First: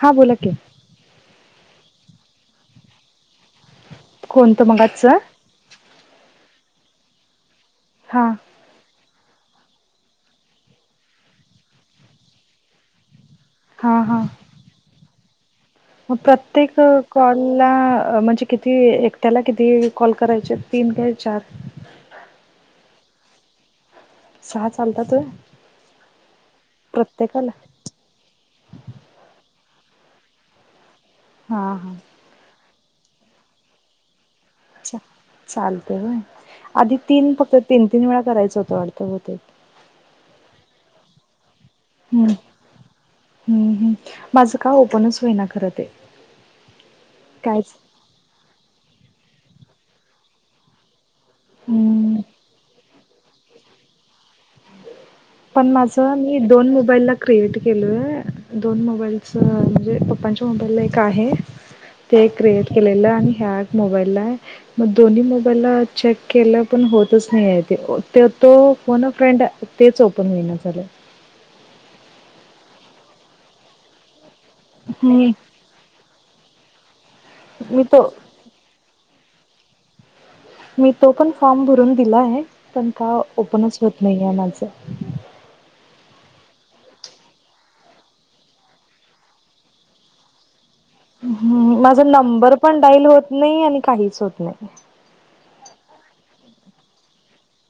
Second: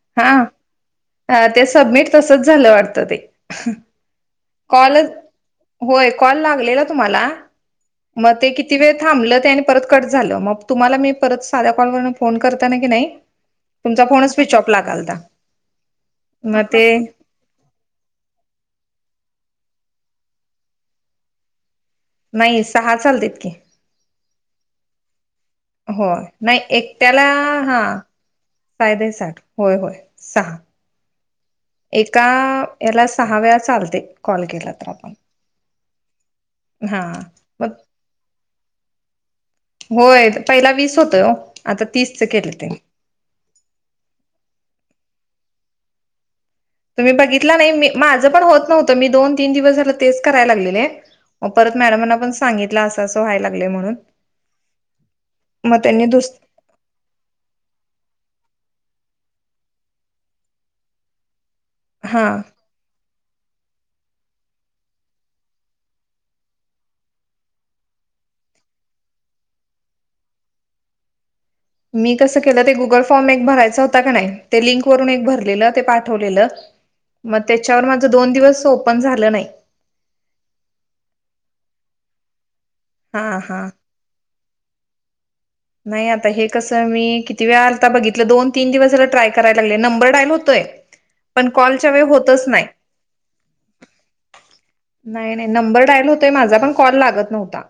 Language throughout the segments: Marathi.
हां बोला की अ ते सबमिट तसच झालं वाटत ते कोणतं कॉल मगाच होय कॉल लागलेला तुम्हाला हा मग ते कि किती वेळ थांबलं ते आणि परत कट झालं मग तुम्हाला मी परत साध्या कॉलवरून फोन करताना की नाही हा तुमचा हा फोन स्विच ऑफ लागालता मग प्रत्येक ते कॉल ला म्हणजे किती एकट्याला किती कॉल करायचे तीन काय चार? नाही सहा चालतत की सहा चालतातय होय नाही एकट्याला हा सायदे साठ होय, होय सहा हा का याला सहा वेळा चालतय कॉल केला तर चा आपण चालत बय आधी हा तीन फक्त मग तीन, तीन वेळा करायचं होतं वाटतं हो ते होय पहिला वीस होतोय हो आता तीसच हम्म केलं त्यांनी हम्म हम् माझं का ओपनच होय ना खरं ते तुम्ही बघितला कायच नाही माझं पण होत नव्हतं मी दोन तीन, दिवस झालं तेच कराय लागलेले परत मॅडमांना हम्म पण सांगितलं असं असं व्हाय लागलंय म्हणून. पण मग माझ त्यांनी दुस मी दोन मोबाईल ला क्रिएट केल दोन मोबाईलच म्हणजे पप्पांच्या मोबाईला एक आहे. ते हा क्रिएट केलेलं आणि ह्या मोबाईल ला म दोन्ही मोबाईलला चेक केलं पण होतच नाही आहे ते तो फोन ना फ्रेंड तेच ओपन होईना झालं मी कसं केलं ते गुगल फॉर्म एक भरायचा होता का नाही ते लिंकवरून एक मी भरलेलं ते पा ठेवलेल मग मी त्याच्यावर तो माझ दोन दिवस ओपन झालं नाही. मी तो पण फॉर्म भरून दिला आहे पण का हा हा ओपनच होत नाही आहे माझं नाही आता हे कसं मी किती वेळा आलता बघितलं दोन तीन दिवस झाल ट्राय कराय लागल नंबर डायल होतोय पण हम्म कॉलच्या माझा वेळी होतच नंबर नाही पण डाईल होत नाही आणि काहीच होत नाही. नाही नाही नंबर डायल होतोय माझा पण कॉल लागत नव्हता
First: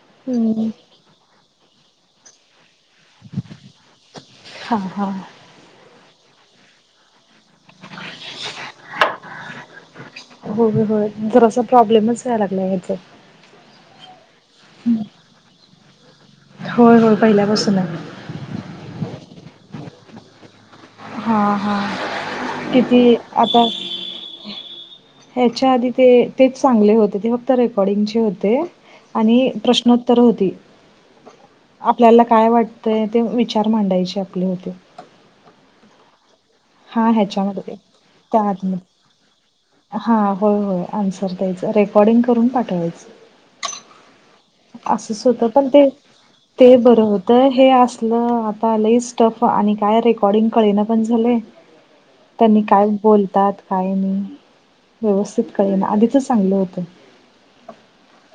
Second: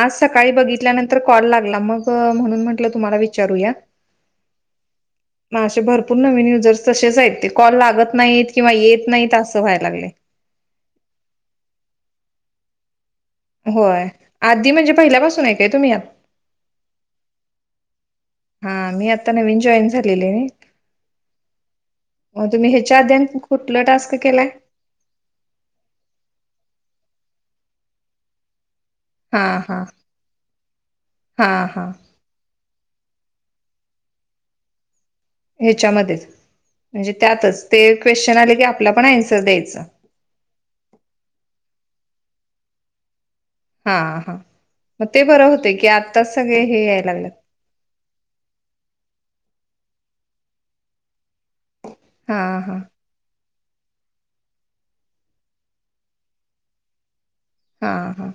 आज सकाळी हम्म. बघितल्यानंतर कॉल लागला म म्हणून म्हटलं तुम्हाला विचारूया हा हा म असे भरपूर नवीन युजर्स तसेच आहेत ते कॉल लागत नाहीत किंवा येत नाहीत असं व्हाय लागलय. होय होय जरासा प्रॉब्लेमच व्हाय लागलाय वाटत. होय आधी म्हणजे पहिल्यापासून आहे काय तुम्ही आत होय होय पहिल्यापासून आहे हा मी आता नवीन जॉईन झालेली आहे हा हा. मग तुम्ही ह्याच्या आधी किती आणि आता कुठला टास्क केलाय ह्याच्या आधी ते तेच चांगले होते ते फक्त रेकॉर्डिंगचे होते आणि हा हा प्रश्नोत्तर होती हा हा आपल्याला काय वाट तर ते विचार मांडायचे आपले होते ह्याच्यामध्येच हा म्हणजे ह्याच्यामध्ये त्यातच ते क्वेश्चन त्या आले की आतमध्ये आपला आपण अन्सर द्यायचं हा होय होय आन्सर द्यायचं रेकॉर्डिंग करून पाठवायचं. हा हा मग असच ते बरं होतं पण होते की ते आत्ताच सगळे ते हे बरं यायला होत लागलेत हे असलं आता स्टफ आणि काय रेकॉर्डिंग कळेना पण झालय. हा त्यांनी हा काय बोलतात काय नाही व्यवस्थित कळेना आधीचच चांगलं होतं हा हा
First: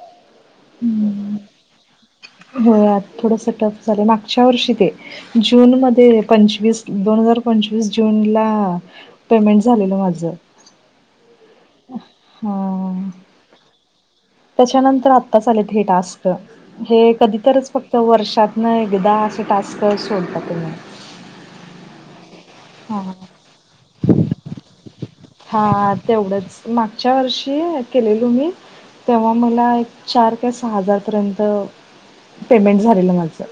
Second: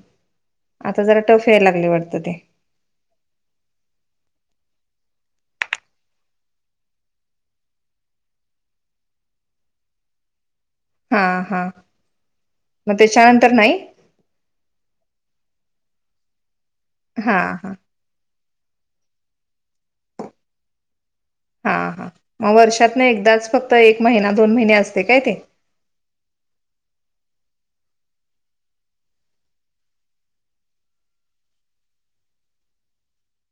आता जरा टफ यायला लागत वाटत ते होय आत थोडंसं टप झालं मागच्या वर्षी ते जून मध्ये पंचवीस, दोन हजार पंचवीस जून ला पेमेंट झालेलं माझं हा हा मग हां. त्याच्यानंतर नाही. त्याच्यानंतर आताचं आले हे टास्क हे हा कधीतरच हा फक्त तर वर्षातन एकदा असं टास्क सोडतात तेनी हा हा मग वर्षात न हां. एकदाच फक्त एक महिना दोन महिने असते काय ते हा तेवढंच मागच्या वर्षी केलेलो मी तेव्हा मला एक चार क सहा हजारपर्यंत पेमेंट झालेलं माझं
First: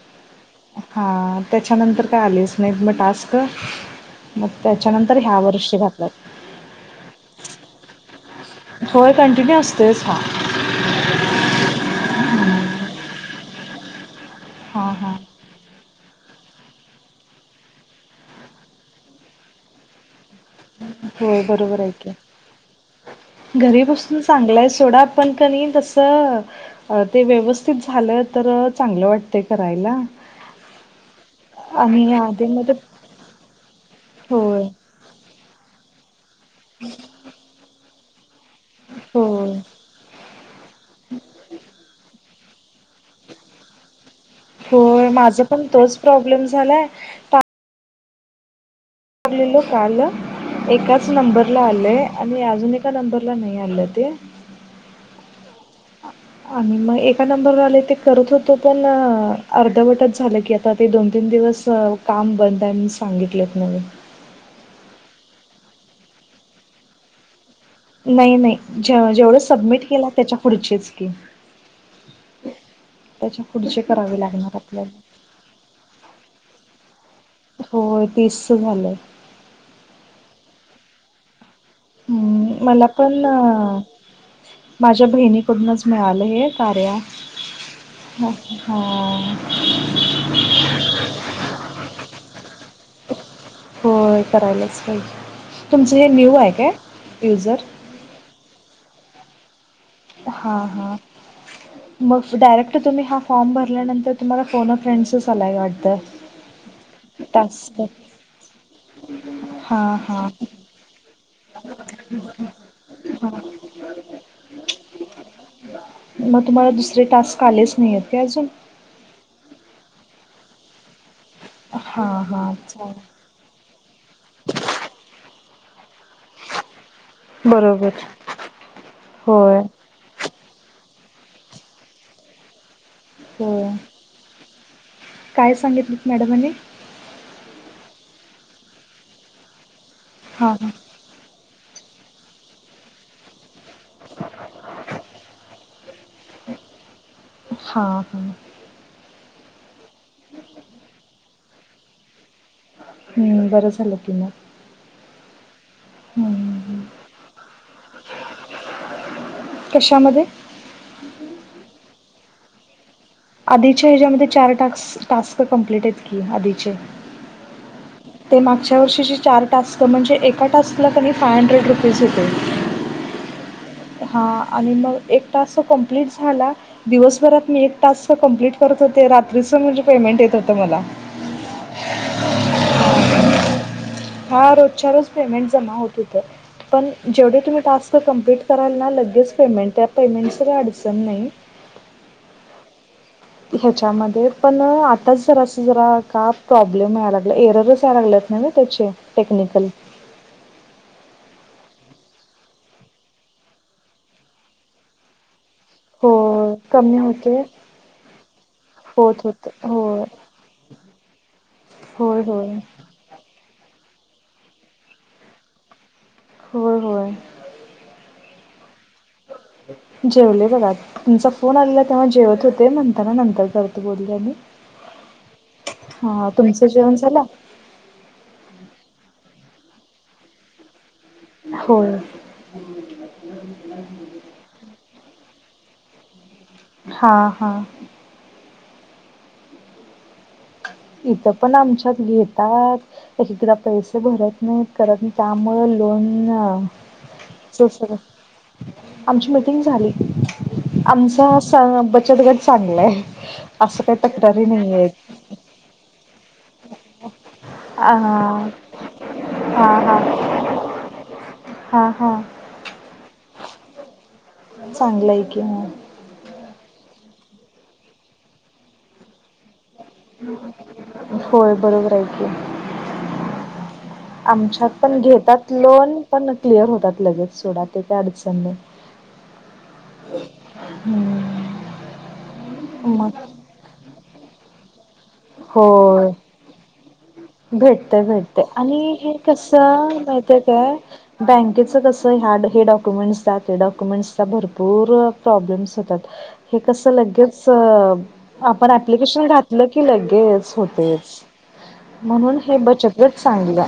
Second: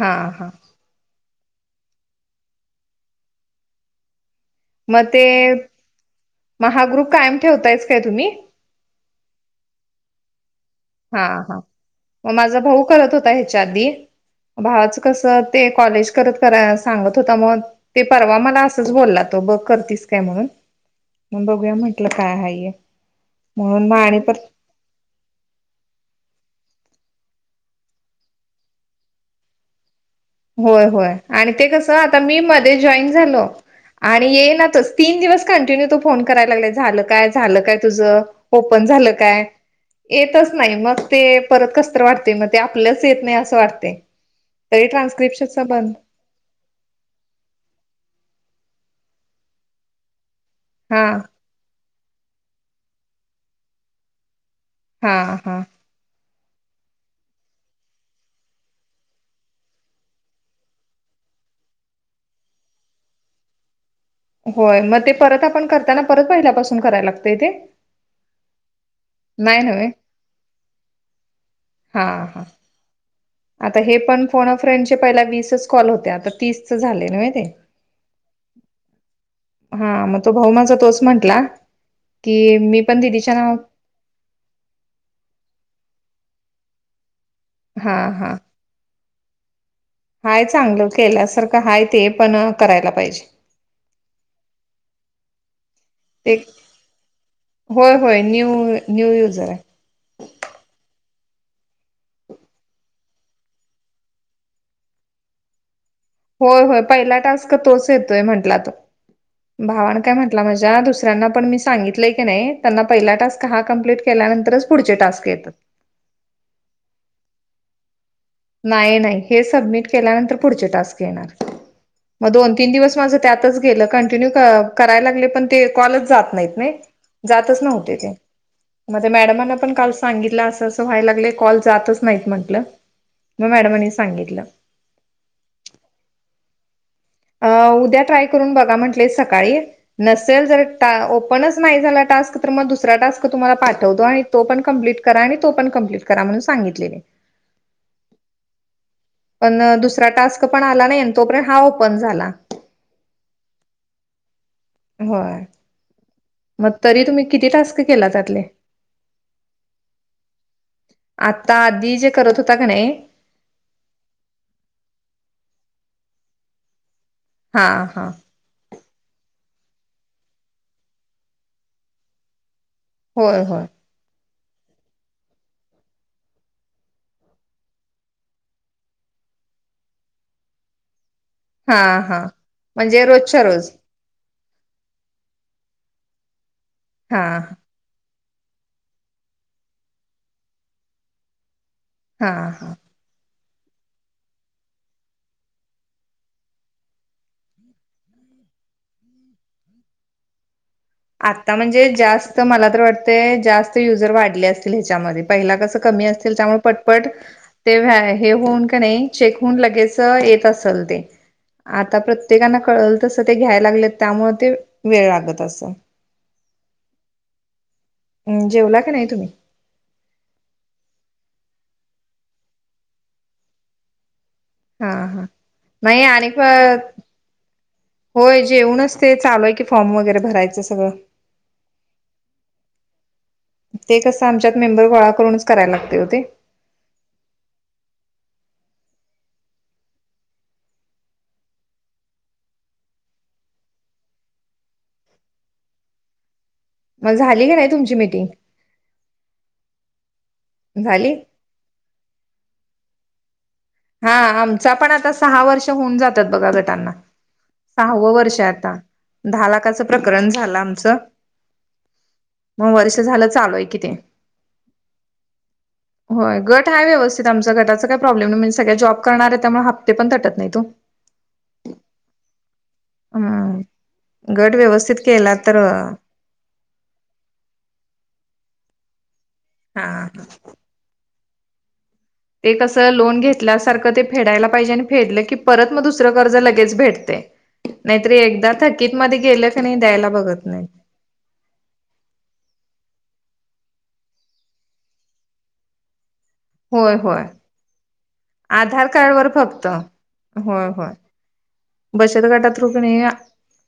हा हा हा त्याच्यानंतर काय आलेच नाहीत टास्क मग मग त्याच्यानंतर ते ह्या वर्षी घातलात मग हा ग्रुप कायम ठेवतायस काय तुम्ही? होय कंटीन्यू असतेच हा हा हा मग माझा भाऊ करत होता ह्याच्या आधी हा भावाच हा कसं ते कॉलेज कर सांगत होता मग ते परवा मला असंच बोलला तो बघ करतीस काय म्हणून होय मग बघूया बरोबर हाय म्हटलं की. काय हाय घरी म्हणून मग आणि बसून परत चांगल हाय सोडा. पण कनई तसं अ ते व्यवस्थित झालं तर चांगलं वाटतं करायला. होय होय आणि ते कस आणि आता मी आधी मध्ये जॉईन झालो. आणि होय येईनातच तीन दिवस कंटिन्यू तू फोन करायला लागला झालं काय झालं काय तुझं ओपन झालं काय? होय येतच नाही, मग ते परत कसतरी वाटतंय. मग ते आपलंच येत नाही असं वाटतंय. तरी होय ट्रानस माझं पण तोच प्रॉब्लेम झालाय. [unintelligible] काल हा एकाच नंबर ला आलंय आणि अजून एका नंबरला नाही आलं ते. हा, हा. आणि मग एका नंबरवर आले ते करत होतो, पण अ अर्धवटच झालं की आता ते दोन तीन दिवस. तर काम बंद आहे म्हणून सांगितलेत म्हणे. होय, मग ते परत आपण करताना परत पहिल्यापासून कराय लागतय ते? नाही, नाही. जे-जेवढं नाही नव्हे सबमिट केला त्याच्या पुढचीच की. हा हा त्याच्या आता पुढचे हे करावे पण फोन अ लागणार फ्रेंडचे आपल्याला पहिला वीसच कॉल होते, आता तीसच झालंय नव्हे ते. होय तीस झालंय. हा मग तो भाऊ माझा तोच म्हंटला, की हम्म मी मला पण दिदीच्या नाव माझ्या बहिणीकडूनच मिळालं हे कार्या हा, हा आहे चांगलं केल्यासारखं आहे ते, पण करायला पाहिजे. होय करायलाच पाहिजे. तुमचं हे ते न्यू आहे काय युजर? होय होय. न्यू-न्यू युजर आहे. हा, हा. मग डायरेक्ट तुम्ही हा फॉर्म भरल्यानंतर तुम्हाला फोन फ्रेंड्सच आलाय वाटतं. होय, होय पहिला टास्क तोच येतोय म्हटला तो हा भावन काय हा म्हटला माझ्या दुस दुसऱ्यांना पण मी सांगितलंय की नाही, त्यांना पहिला टास्क हा कंप्लीट केल्यानंतरच पुढचे टास्क येतात. मग तुम्हाला दुसरे टास्क आलेच नाहीयेत का अजून? नाही, नाही. हे सबमिट केल्यानंतर पुढचे टास्क येणार. हा मग हा दोन तीन अच्छा. दिवस माझं त्यातच गेलं कंटिन्यू क-करायला लागले, पण ते कॉलच जात माहित नाही जातच बरोबर नव्हते ते, मग मॅडमांना होय पण काल सांगितलं असं असं व्हायला लागले कॉल जातच नाहीत म्हंटलं, मग होय मॅडमांनी सांगितलं‌. काय सांगितलंत मॅडमांनी? अ उद्या ट्राय करून बघा म्हंटले सकाळी, नसेल हा जर हा टा ओ पणच नाही झाला टास्क, तर मग दुसरा टास्क तुम्हाला पा ठवतो आणि तो पण कंप्लीट करा आणि तो पण कंप्लीट करा म्हणून सांगितलेले. हा हा पण दुसरा टास्क पण आला नाही आणि तोपर्यंत हा ओपन झाला. हम्म बरं झालं की मग. होय. मग हम्म तरी तुम्ही किती टास्क केला त्यातले? कशामध्ये? आता आधी जे करत होता का नाही आधीच्या ह्याच्यामध्ये चार टाक्स टास्क कम्प्लीट आहेत की आधीचे. हा, हा. ते मागच्या वर्षीची चार टास्क म्हणजे एका टास्कला कनई फाईव हंड्रेड रुपीज होते. होय, होय. हा आणि मग एक टास्क तर कम्प्लीट झाला दिवसभरात मी एक टास्क कंप्लीट करत होते, रात्रीच म्हणजे पेमेंट येत होतं मला. हा, हा. म्हणजे रोजच्या रोज? हा रोजच्या रोज पेमेंट जमा होत हुतं. पण हा जेवढे तुम्ही टास्क कंप्लीट तराल ना लगेच पेमेंट आहे पेमेंटचा काय अडचण नाही. हा हा. ह्याच्यामध्ये पण आताच जरासं जरा का प्रॉब्लेम यायला लागलंय. एररच यायला लागल्यात. नाही त्याचे टेक्निकल आता म्हणजे जास्त मला तर वाटतय जास्त युजर वाढले असतील ह्याच्यामध्ये पहिला कसं कमी असतील होय, त्यामुळे कमी पटपट होते. ते व हाय हे होऊन क नाही होत चेक होतं. होऊन लगेच होय. येत असल ते. आता होय, होय. प्रत्येकाना कळल तसं ते घ्यायला लागले त्यामुळे ते वेळ लागत असं. हो हो. म जेवला क नाय तुम्ही? जेवले गं बाद तुमचा फोन आलेला तेव्हा जेवत होते म्हणताना नंतर करतो बोल्या मी. हा हा नाही आणि फक जेवण झालं? होय जेऊनच ते चालूय की फॉर्म वगैरे भरायचं सगळं. होय. ते कसं आमच्यात मेंबर गोळा करूनच कराय लागते हो ते. हा हा. इथं पण आमच्यात घेतात. तशी त्र्या पैशे भरत नाही करत त्यामुळं लोन अ मग झाली का [unintelligible] नाही गं तुमची मिटिंग आमची मिटिंग झाली झाली आमचा च बचत गट चांगलं आहे असं काही हा तक्रारी नाही आमचा आहे. पण आता सहा वर्ष होऊन जातात बघा गटांना. हा सहावं वर्षआहे आता दहा लाखाचं हा हा प्रकरण झालं आमचं. हा हा. मग वर्ष झालं चालूय कि ते. चांगलंय कि म. होय गट आहे व्यवस्थित आमचा गटाचा काय प्रॉब्लेम नाही म्हणजे सगळ्या जॉब करणार आहे त्यामुळे हप्ते पण तटत नाही तो. होय बरोबर आहे की. हम्म गट आमच्यात व्यवस्थित पण केला घेतात तर लोन. पण न क्लिअर होतात लगेच सोडा ते काय अडचन नाय. हा हा. हम्म ते कसं लोन मग घेतल्यासारखं ते फेडायला पाहिजे आणि फेडलं की परत मग दुसरं कर्ज लगेच भेटते. भेटतं नाहीतरी भेटतं एकदा आणि थकीत हे मध्ये गेलं कसं का नाही आहे द्यायला माहित बघत नाही काय बँकेचं कसं आहे हा हे डॉक्युमेंट्स द्या डॉक्युमेंट्सचा भरपूर प्रॉब्लेम्स होतात. हे कस होय होय लगेच अ आपण आधार कार्ड ऍप्लिकेशन वर घातलं फक्त की लगेच होय होय होतेच. बचत म्हणून हे गटात बचत रुगणेया गट चांगलं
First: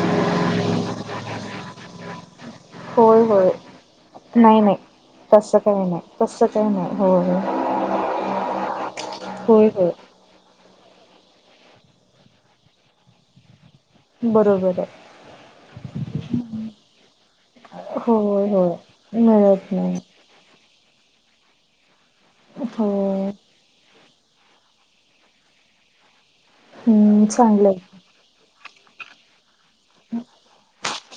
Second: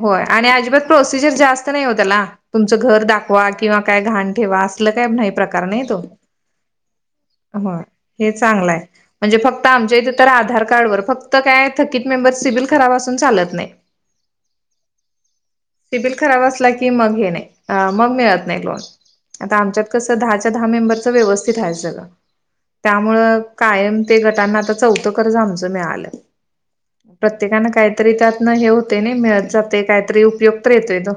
होय आणि अजिबात प्रोसिजर जास्त नाही हो त्याला. तुमचं घर होय दाखवा होय किंवा काय घाण ठेवा नाही नाही असलं काय नाही तसं प्रकार नाही काही तो. तसं काही नाही होय होय म हे चांगलं आहे म्हणजे फक्त होय होय आमच्या इथं तर आधार कार्ड वर फक्त काय थकीत मेंबर सिबिल खराब असून चालत नाही. बरोबर आहे. ते सीबिल खराब असला की मग हे नाही अ मग मिळत होय नाही होय लोन. आता मिळत आमच्यात नाही कसं दहाच्या दहा मेंबरच व्यवस्थित आहे सगळं हो त्यामुळं कायम ते गटांना आता चौथं कर्जा आमचं मिळालंय. हम्म चांगलं प्रत्येकानं आहे काहीतरी त्यातनं हे होते नाही मिळत जाते काहीतरी उपयोग तर येतोय तो.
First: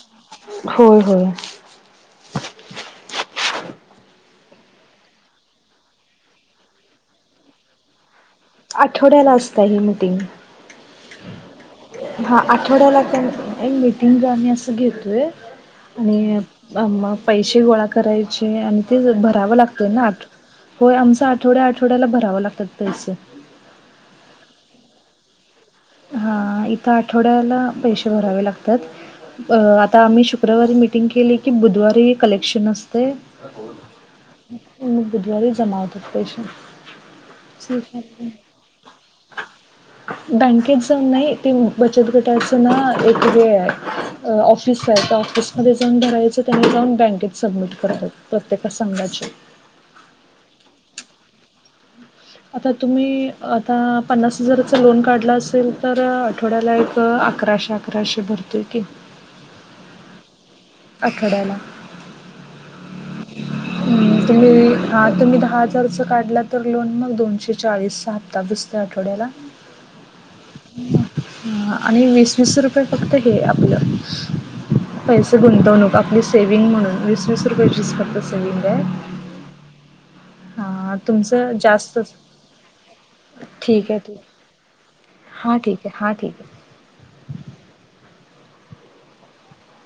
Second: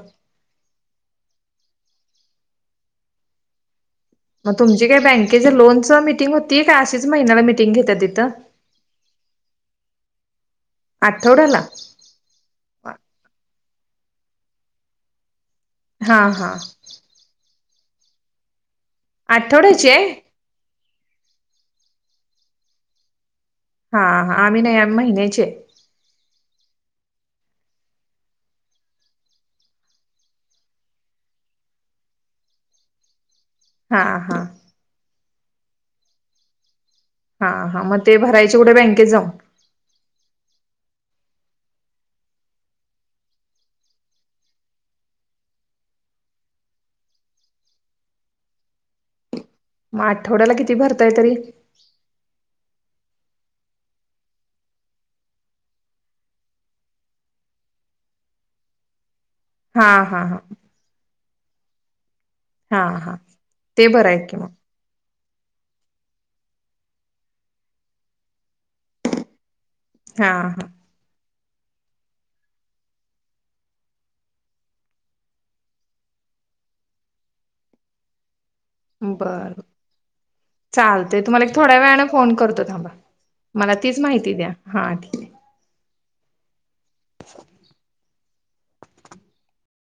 हो होया. म तुमची काही बँकेच्या लोनचा मिटिंग होती का अशीच महिन्याला मिटिंग घेत्या तिथं? आठवड्याला असतय हे. आठवड्याला हा आठवड्याला त्यां एक मीटिंग आम्ही असं घेतोय. हा आणि हा अ म पैशे गोळा करायचे आणि ते भरावं लागतय आठवड्याची ना आहे आठ होय आमचं आठवड्या आठवड्याला भरावं लागतात पैशे. हा हा आम्ही नाय आम्ही महिन्याचे हा एक आठवड्याला पैसे भरावे लागतात अ आता आम्ही शुक्रवारी मिटिंग केली की बुधवारी कलेक्शन असतय हा, हा म बुधवारी जमा होते पैशे हा, हा मग ते भरायचे कुढे बँकेत जाऊन बँक नाही ते बचत गटाच ना एक वेळ ऑफिस आहे ऑफिस मध्ये जाऊन भरायचं त्यांनी जाऊन बँकेत सबमिट करतात प्रत्येका संघाचे आठवड्याला किती भरताय तरी आता तुम्ही आता पन्नास हजारचा लोन काढला असेल तर ठोड्याला एक अकराशे, अकराशे भरते की हा, हा आठड्याला हा, हा ते बरं हम्म आहे की तुम्ही मग हा तुम्ही दहा खर्च काढला तर लोन मग दोनशे चाळीसचा हप्ता दुसते आठवड्याला हा आणि वीस, वीस रुपये फक्त हे आपलं पैसे गुंतवणूक आपली सेव्हिंग म्हणून वीस, वीस रुपयाेचीच फक्त सेविहंगय बर चालते तुम्हाला एक तुमचं थोड्या वेळने जास्तच फोन करतो थांबा मला ठीक आहे तीच ठीक माहिती द्या हा ठीक हां ठीक आहे, हां ठीक आहे [inaudible]